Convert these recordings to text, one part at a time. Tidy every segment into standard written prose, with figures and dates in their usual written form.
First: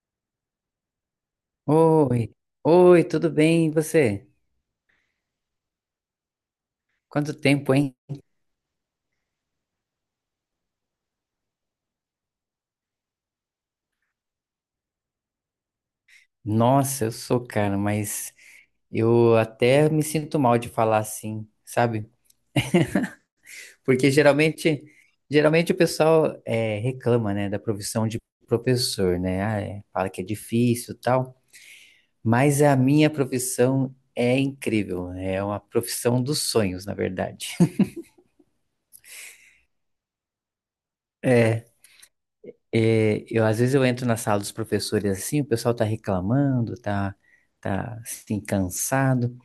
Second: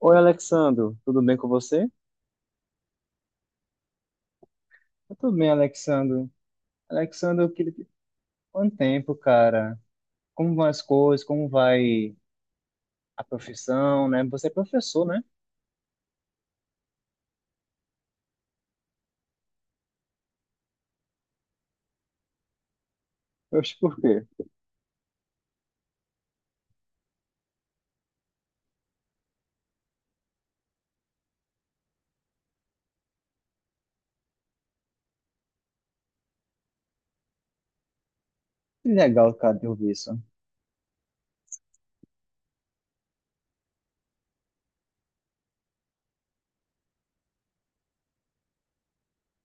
Oi, Alexandro, tudo bem com você? Oi, oi, tudo bem? E você? Tá tudo bem, Alexandro? Quanto Alexandro, eu tempo, queria... hein? Quanto tempo, cara? Como vão as coisas? Como vai a profissão, né? Você é professor, né? Nossa, eu sou, cara, mas eu até me sinto mal de falar assim, sabe? Oxe, por Porque quê? geralmente o pessoal reclama, né, da profissão de professor, né? Ah, é, fala que é difícil, e tal. Mas a minha profissão é incrível, é uma profissão dos sonhos, na verdade. Que legal, cara, de ouvir isso. É, eu às vezes eu entro na sala dos professores assim, o pessoal tá reclamando, tá assim cansado,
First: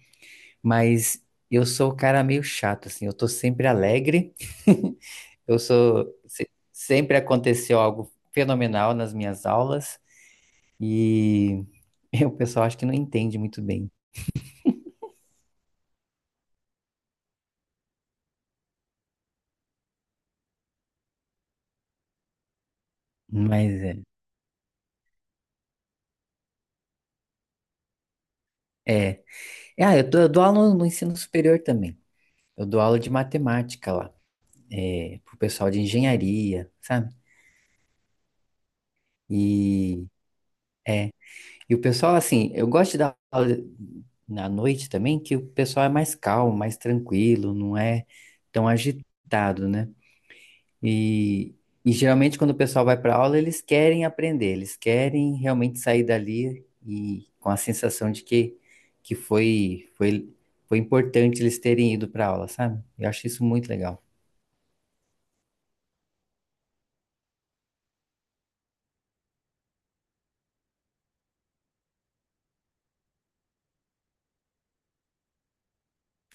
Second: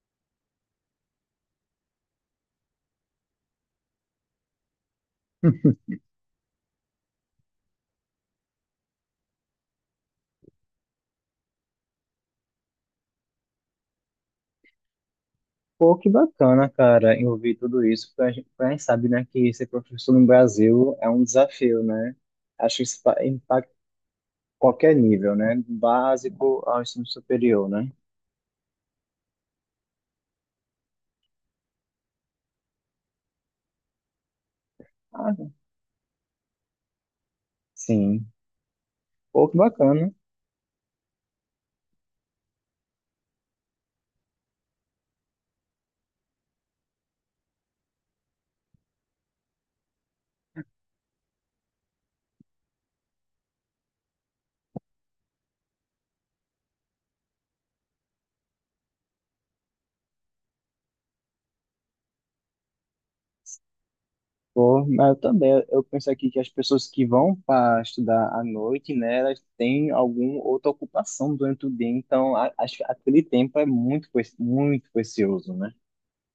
mas eu sou o cara meio chato assim, eu tô sempre alegre. Eu sou se- Sempre aconteceu algo fenomenal nas minhas aulas e o pessoal acho que não entende muito bem, Pô, que bacana, cara, em ouvir tudo isso, porque a gente sabe, né, que ser professor no Brasil é um desafio, né? Acho que isso impacta mas é. qualquer nível, né? Do básico ao ensino superior, né? É, é, eu dou aula no ensino superior também. Eu dou aula de matemática lá, Ah, pro pessoal de engenharia, sabe? sim. Pô, que e bacana. E o pessoal, assim, eu gosto de dar aula na noite também, que o pessoal é mais calmo, mais tranquilo, não é tão agitado, né? E, e geralmente quando o pessoal vai para aula, eles querem aprender, eles querem realmente sair dali e com a sensação de que foi importante eles terem ido para aula, sabe? Eu acho isso muito legal. Pô, mas eu também, eu penso aqui que as pessoas que vão para estudar à noite, né, elas têm alguma outra ocupação durante o dia, então acho que aquele tempo é muito, muito precioso, né?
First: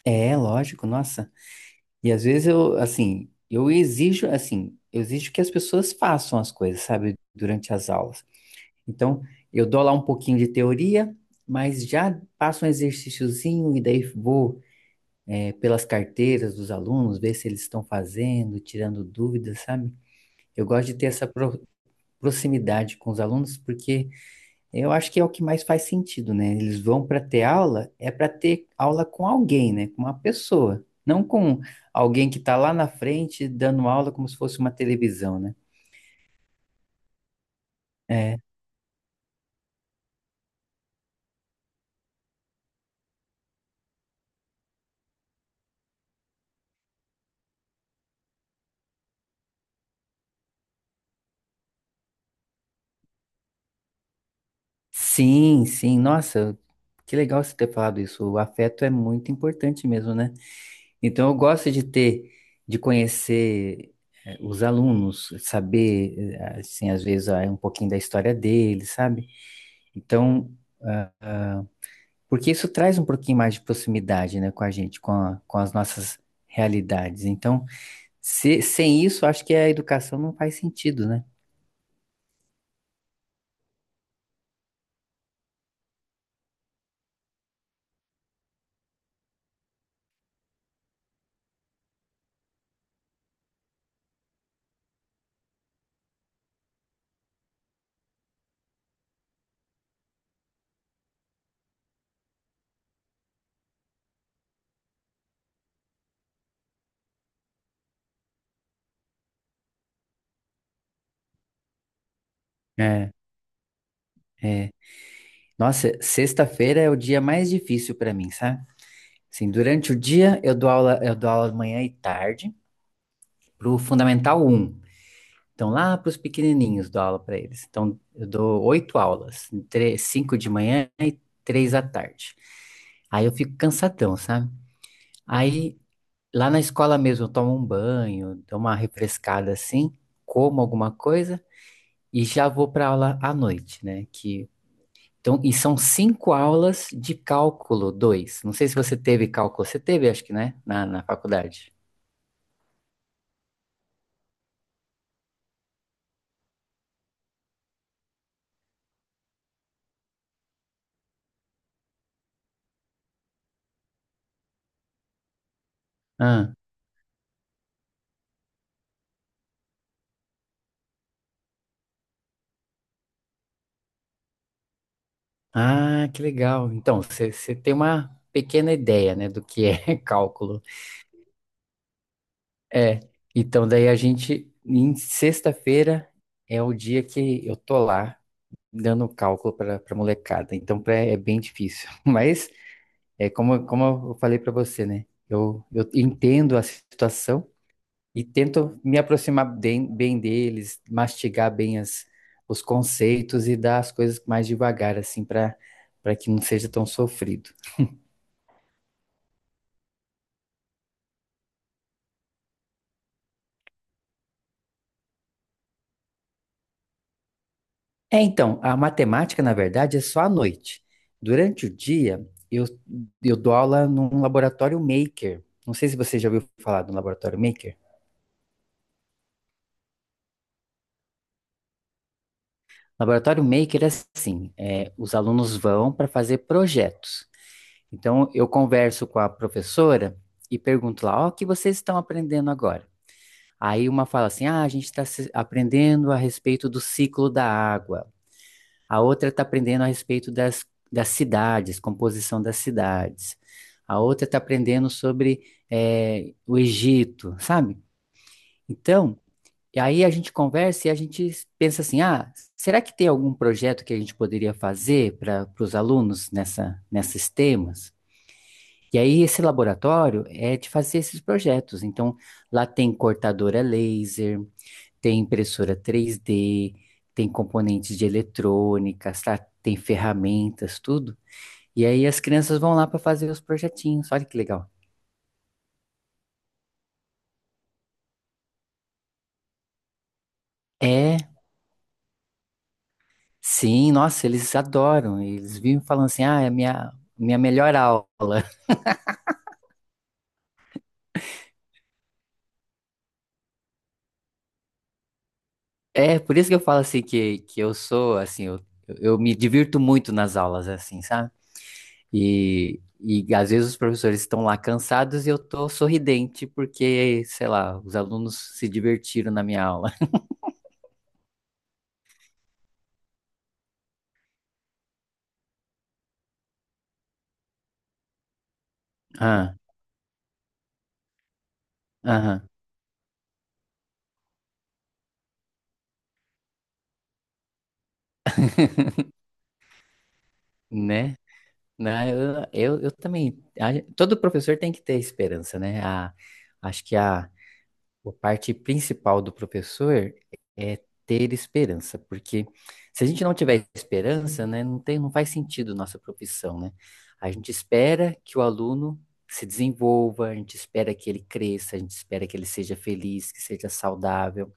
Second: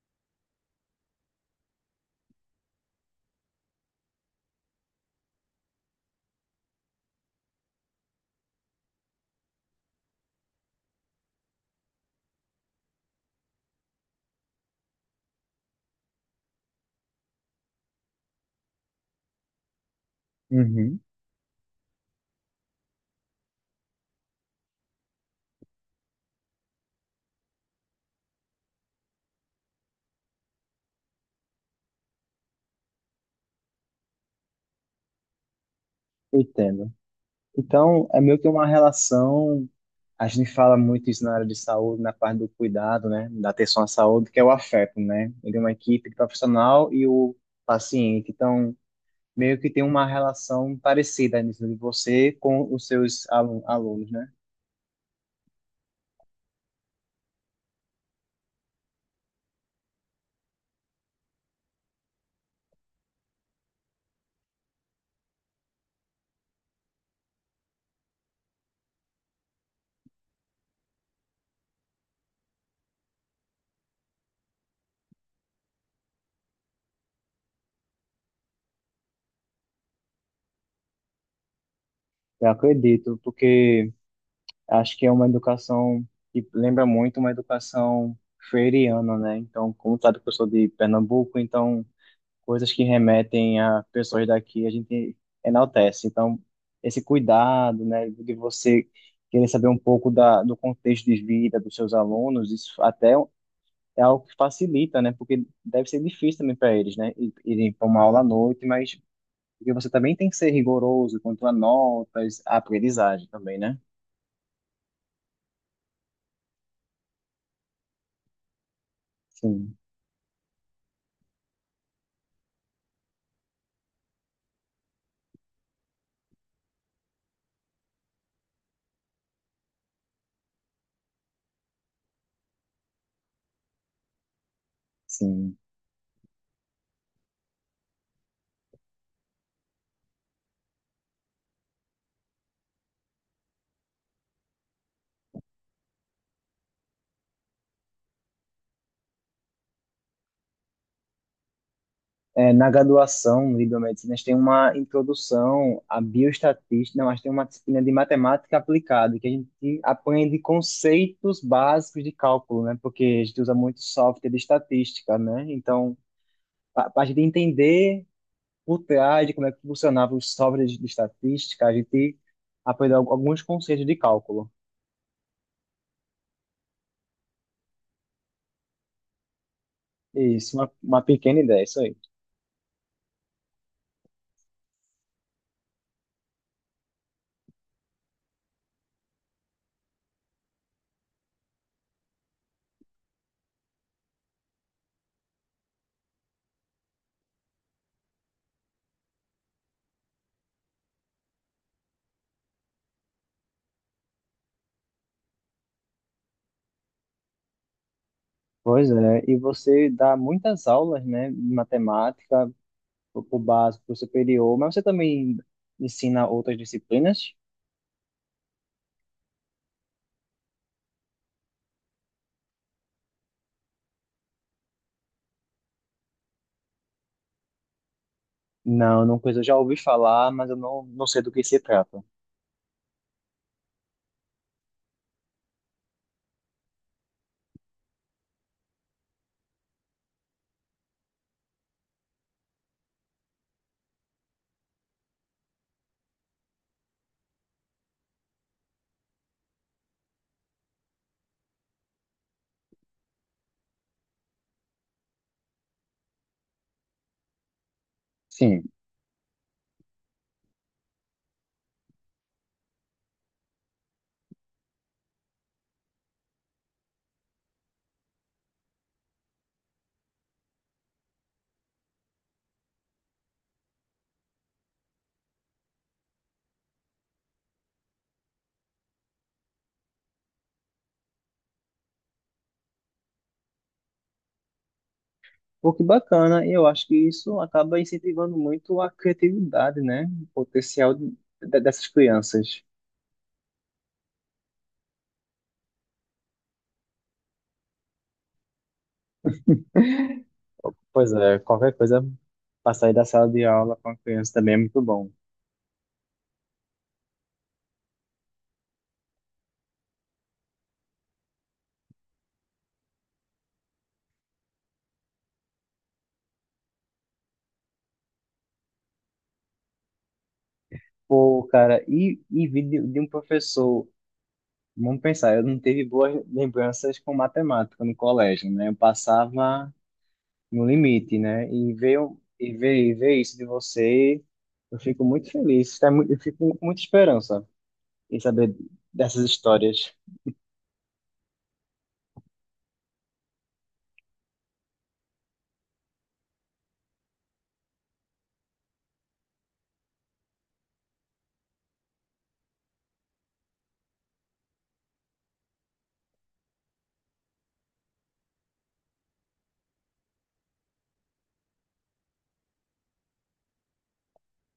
É, lógico, nossa. E às vezes eu, assim, eu exijo que as pessoas façam as coisas, sabe, durante as aulas. Então, eu dou lá um pouquinho de teoria, mas já passo um exercíciozinho e daí vou, pelas carteiras dos alunos, ver se eles estão fazendo, tirando dúvidas, sabe? Eu gosto de Uhum. ter essa proximidade com os alunos, porque eu acho que é o que mais faz sentido, né? Eles vão para ter aula, é para ter aula com alguém, né? Com uma pessoa, não com alguém que está lá na frente dando aula como se fosse uma televisão, né? Eu entendo. Então, é É. meio que uma relação, a gente fala muito isso na área de saúde, na parte do cuidado, né, da atenção à saúde, que é o afeto, né? Ele é uma equipe de profissional e o paciente, então meio que tem uma relação parecida nisso de você com os seus alunos, né? Sim, sim, nossa, que legal você ter falado isso. O afeto é muito importante mesmo, né? Então eu gosto de ter, de conhecer os alunos, saber, assim, às vezes um pouquinho da história deles, sabe? Então, ah, porque isso traz um pouquinho mais de proximidade, né, com a gente, com com as nossas realidades. Então, sem isso, acho que a educação não faz sentido, né? Eu acredito, porque acho que é uma educação que lembra muito uma educação freiriana, né? Então, como sabe que eu sou de Pernambuco, então coisas que remetem a pessoas daqui a gente enaltece. Então, esse cuidado, né, de você querer saber um pouco do contexto de vida dos seus alunos, isso até é algo que facilita, né? Porque deve ser difícil também para eles, né? Irem para uma aula à noite, mas porque você também tem que ser rigoroso quanto a notas, a É, aprendizagem também, né? é. Nossa, sexta-feira é o dia mais difícil para mim, sabe? Sim, Sim, durante o dia eu dou aula manhã e tarde para o Fundamental um. Então, lá para os pequenininhos dou aula para eles. Então, eu dou oito aulas, cinco de manhã e três à tarde. Aí eu fico cansadão, sabe? sim. Aí, lá na escola mesmo, eu tomo um banho, dou uma refrescada assim, como alguma coisa e já vou para aula à noite, né? Que, então, e são cinco aulas de cálculo 2. Não sei se você teve cálculo, você teve, acho que, né? Na faculdade. É, na graduação de biomedicinas tem uma introdução à bioestatística, não, acho que tem uma disciplina de matemática aplicada, que a gente aprende conceitos básicos de cálculo, né? Porque a gente usa muito software de estatística, né? Então, Ah, para a gente entender por trás de como é que funcionava os softwares de estatística, a gente aprende alguns conceitos de cálculo. ah, que legal. Então, você tem uma pequena ideia, né, do que é Isso, cálculo. Uma pequena ideia, isso aí. É, então daí a gente, em sexta-feira, é o dia que eu tô lá dando cálculo para molecada. Então é bem difícil. Mas é como eu falei para você, né? Eu entendo a situação e tento me aproximar bem, bem deles, mastigar bem os conceitos e dar as coisas mais devagar, assim, para que não seja tão sofrido. Pois é, e você dá muitas aulas, né, de matemática, pro básico, pro superior, mas você também ensina outras disciplinas? É, então, a matemática, na verdade, é só à noite. Durante o dia, eu dou aula num laboratório maker. Não sei se você já ouviu falar do laboratório maker. Não, não coisa, eu já ouvi falar, mas eu não, não sei do que se trata. Laboratório maker é assim, os alunos vão para fazer projetos. Então, eu converso com a professora e pergunto lá, ó, o que vocês estão aprendendo agora? Aí uma fala assim, ah, a gente está aprendendo a respeito do ciclo da água. A outra está aprendendo a respeito das cidades, composição das cidades. A outra está aprendendo sobre o Egito, sabe? Sim. Então, e aí a gente conversa e a gente pensa assim: ah, será que tem algum projeto que a gente poderia fazer para os alunos nesses temas? E aí esse laboratório é de fazer esses projetos. Então, lá tem cortadora laser, tem impressora 3D, tem componentes de eletrônica, tem ferramentas, tudo. E aí as crianças vão lá para fazer os projetinhos. Olha que legal. Pô, que bacana, e eu acho que isso acaba incentivando muito a criatividade, né? O potencial É, dessas crianças. sim, nossa, eles adoram. Eles vivem falando assim: ah, é a minha melhor aula. Pois é, qualquer coisa para sair da sala de aula com a criança também é muito bom. É, por isso que eu falo assim que eu sou, assim, eu me divirto muito nas aulas, assim, sabe? E às vezes os professores estão lá cansados e eu tô sorridente porque, sei lá, os alunos se divertiram na minha aula. Pô, cara, e vi de um professor, vamos pensar, eu não tive boas lembranças com matemática no colégio, né? Eu passava no limite, né? E ver, o- Aham, e ver, E ver isso de você, eu fico muito feliz. Eu fico com muita esperança em saber dessas histórias. né? Né, Eu também. Todo professor tem que ter esperança, né? Acho que a parte principal do professor é ter esperança, porque se a gente não tiver esperança, né, não tem, não faz sentido nossa profissão, né? A gente espera que o aluno se desenvolva, a gente espera que ele cresça, a gente espera que ele seja feliz, que seja saudável,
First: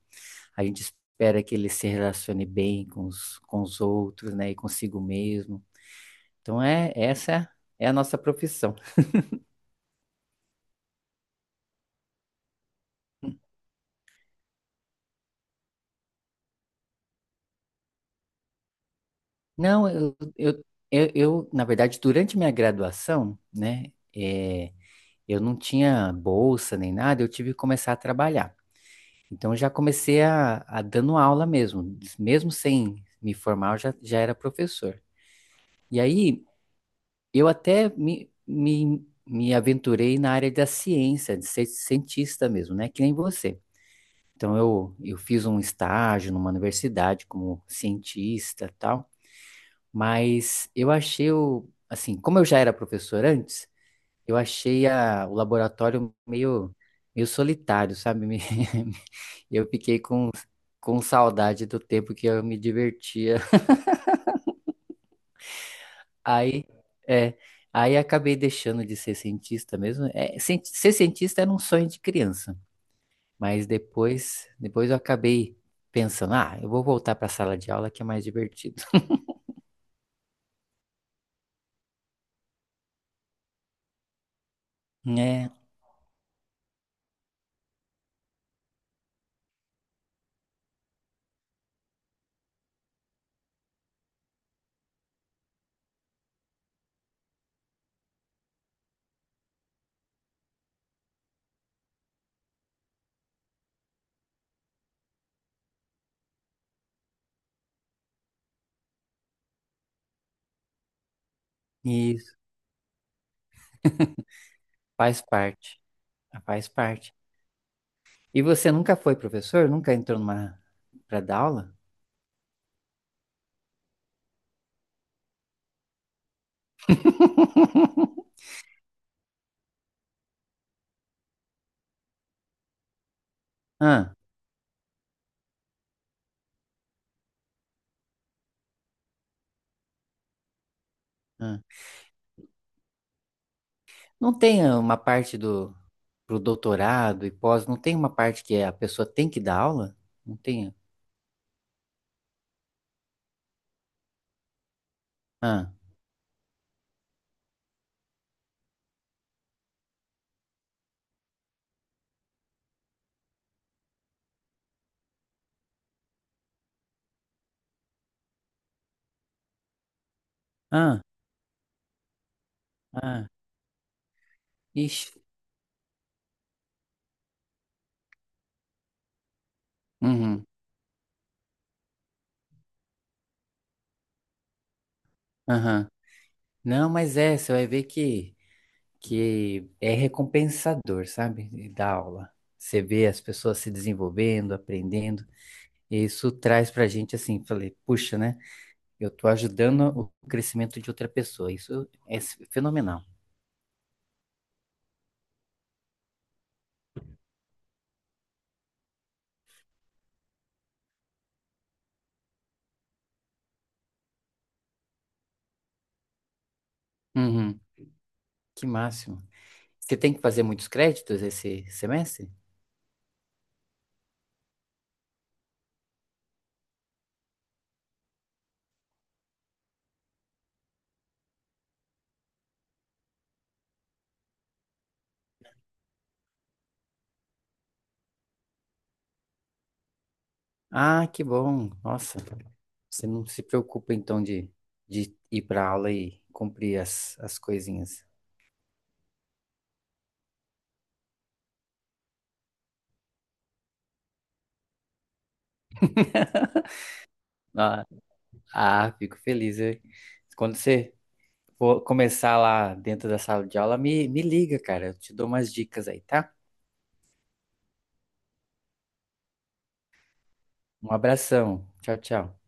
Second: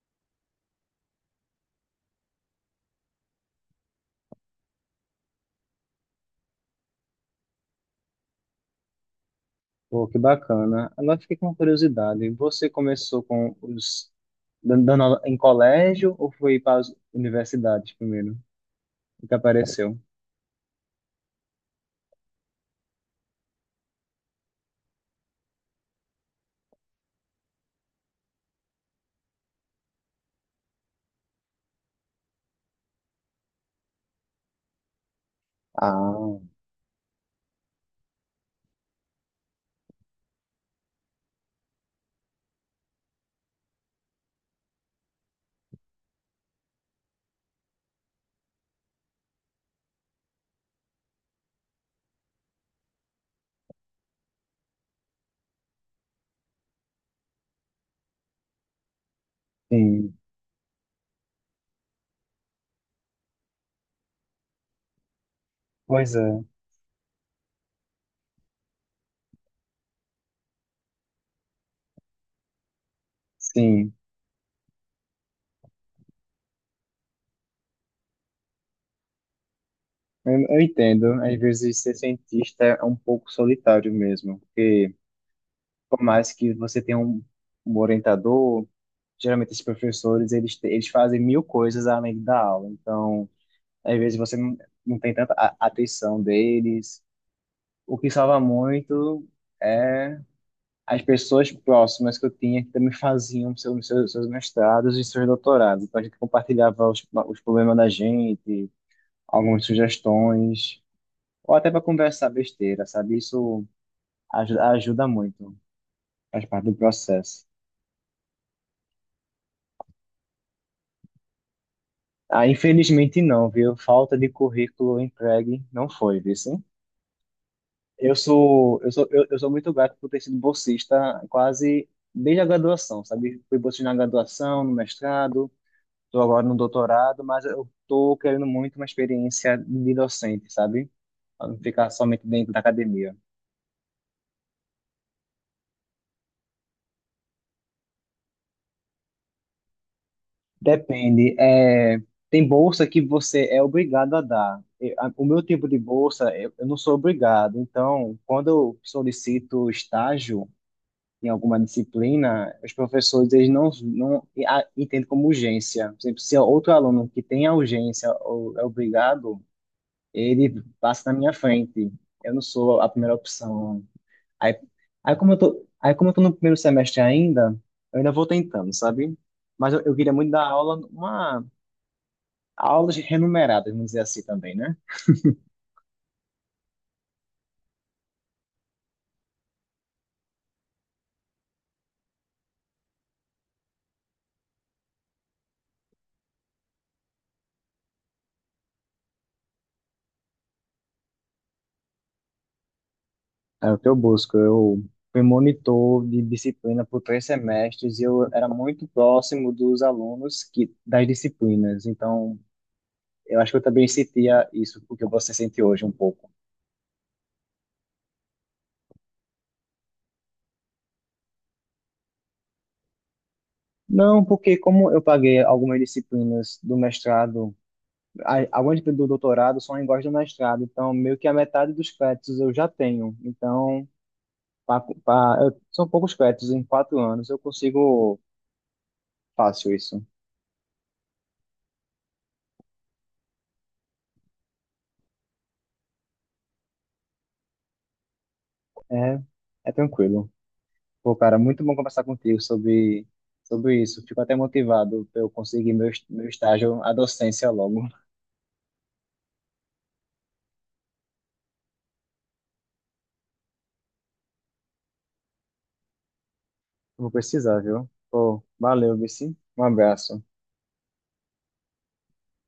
a gente espera que ele se relacione bem com os, outros, né, e consigo mesmo. Então é essa é a nossa profissão. Pô, que bacana. Agora eu fiquei com uma curiosidade. Você começou com os dando aula em colégio ou foi para as universidades primeiro? O que Não, apareceu? eu, na verdade, durante minha graduação, né, é, eu não tinha bolsa nem nada, eu tive que começar a trabalhar. Então eu já comecei a dando aula mesmo, mesmo sem me formar, eu já era professor. E Ah, aí eu até me aventurei na área da ciência, de ser cientista mesmo, né, que nem você. Então eu fiz um estágio numa universidade como cientista, e tal. Mas eu achei assim, como eu já era professor antes, eu achei o laboratório meio solitário, sabe? Eu fiquei sim. Com saudade do tempo que eu me divertia. Pois é. Aí, é, aí acabei deixando de ser cientista mesmo. É, ser cientista era um sonho de criança, mas Sim. Depois eu acabei pensando, ah, eu vou voltar para a sala de aula que é mais divertido. Eu entendo. Às vezes ser cientista é um pouco solitário mesmo, porque É, por mais que você tenha um orientador, geralmente os professores, eles, eles fazem mil coisas além da aula. Então, às vezes você não, não tem tanta atenção deles. O que salva muito é as pessoas próximas que eu tinha que também faziam seus mestrados e seus doutorados. Então, a gente compartilhava os problemas da gente, algumas sugestões, ou até para conversar isso besteira, sabe? Isso ajuda, ajuda faz muito, parte, faz parte faz do parte. processo. E você nunca foi professor? Nunca entrou numa para dar aula? Ah, infelizmente não, viu? Falta de currículo entregue não foi, viu? Sim? Eu sou, eu sou, eu, eu sou muito grato por ter sido bolsista quase desde a graduação, sabe? Fui bolsista na Ah, graduação, no mestrado, estou agora no doutorado, mas eu estou querendo muito uma experiência de docente, sabe? Para não ah. ficar somente dentro da academia. Não tem uma parte do pro doutorado e pós, não tem uma parte que a pessoa tem que dar aula? Não tem. Depende. É, tem bolsa que você é obrigado a dar. O meu tipo Ah, de bolsa, eu não sou obrigado. Então, quando eu solicito estágio em alguma disciplina, os professores eles não, entendem como urgência. Por exemplo, se é outro aluno que tem a urgência ou é obrigado, ele ah, passa na minha frente. Eu não sou a primeira ah. opção. Aí, aí Ixi. como eu tô, aí como eu tô no primeiro semestre ainda, eu ainda vou tentando, sabe? Mas eu queria muito dar Uhum, aula, uma aulas renumeradas, vamos dizer assim também, né? aham. Não, mas é, você vai ver que é recompensador, sabe? Dar aula. Você vê as pessoas se desenvolvendo, aprendendo, e isso traz pra gente assim, falei, puxa, né? Eu tô ajudando o crescimento de outra pessoa. Isso é fenomenal. É o que eu busco. Eu fui monitor de disciplina por três semestres e eu era muito próximo dos alunos que das disciplinas. Então, eu acho que eu também sentia isso, porque você sente hoje um pouco. Uhum, que máximo. Você tem que fazer muitos créditos esse semestre? Não, porque como eu paguei algumas disciplinas do mestrado, algumas do doutorado são iguais do mestrado, então meio que a metade dos créditos eu já tenho. Então, são poucos créditos em quatro anos, eu consigo fácil isso. Ah, que bom. Nossa, você não se preocupa então de ir para aula e cumprir as coisinhas. É, é tranquilo. Pô, cara, muito bom conversar contigo sobre, sobre isso. Fico até motivado pra eu conseguir meu estágio, a docência Ah, logo. ah, fico feliz. Quando você for começar lá dentro da sala de aula, me liga, cara. Eu te dou umas dicas aí, tá? Vou precisar, viu? Pô, valeu, Vici. Um abraço. Um abração. Tchau, tchau.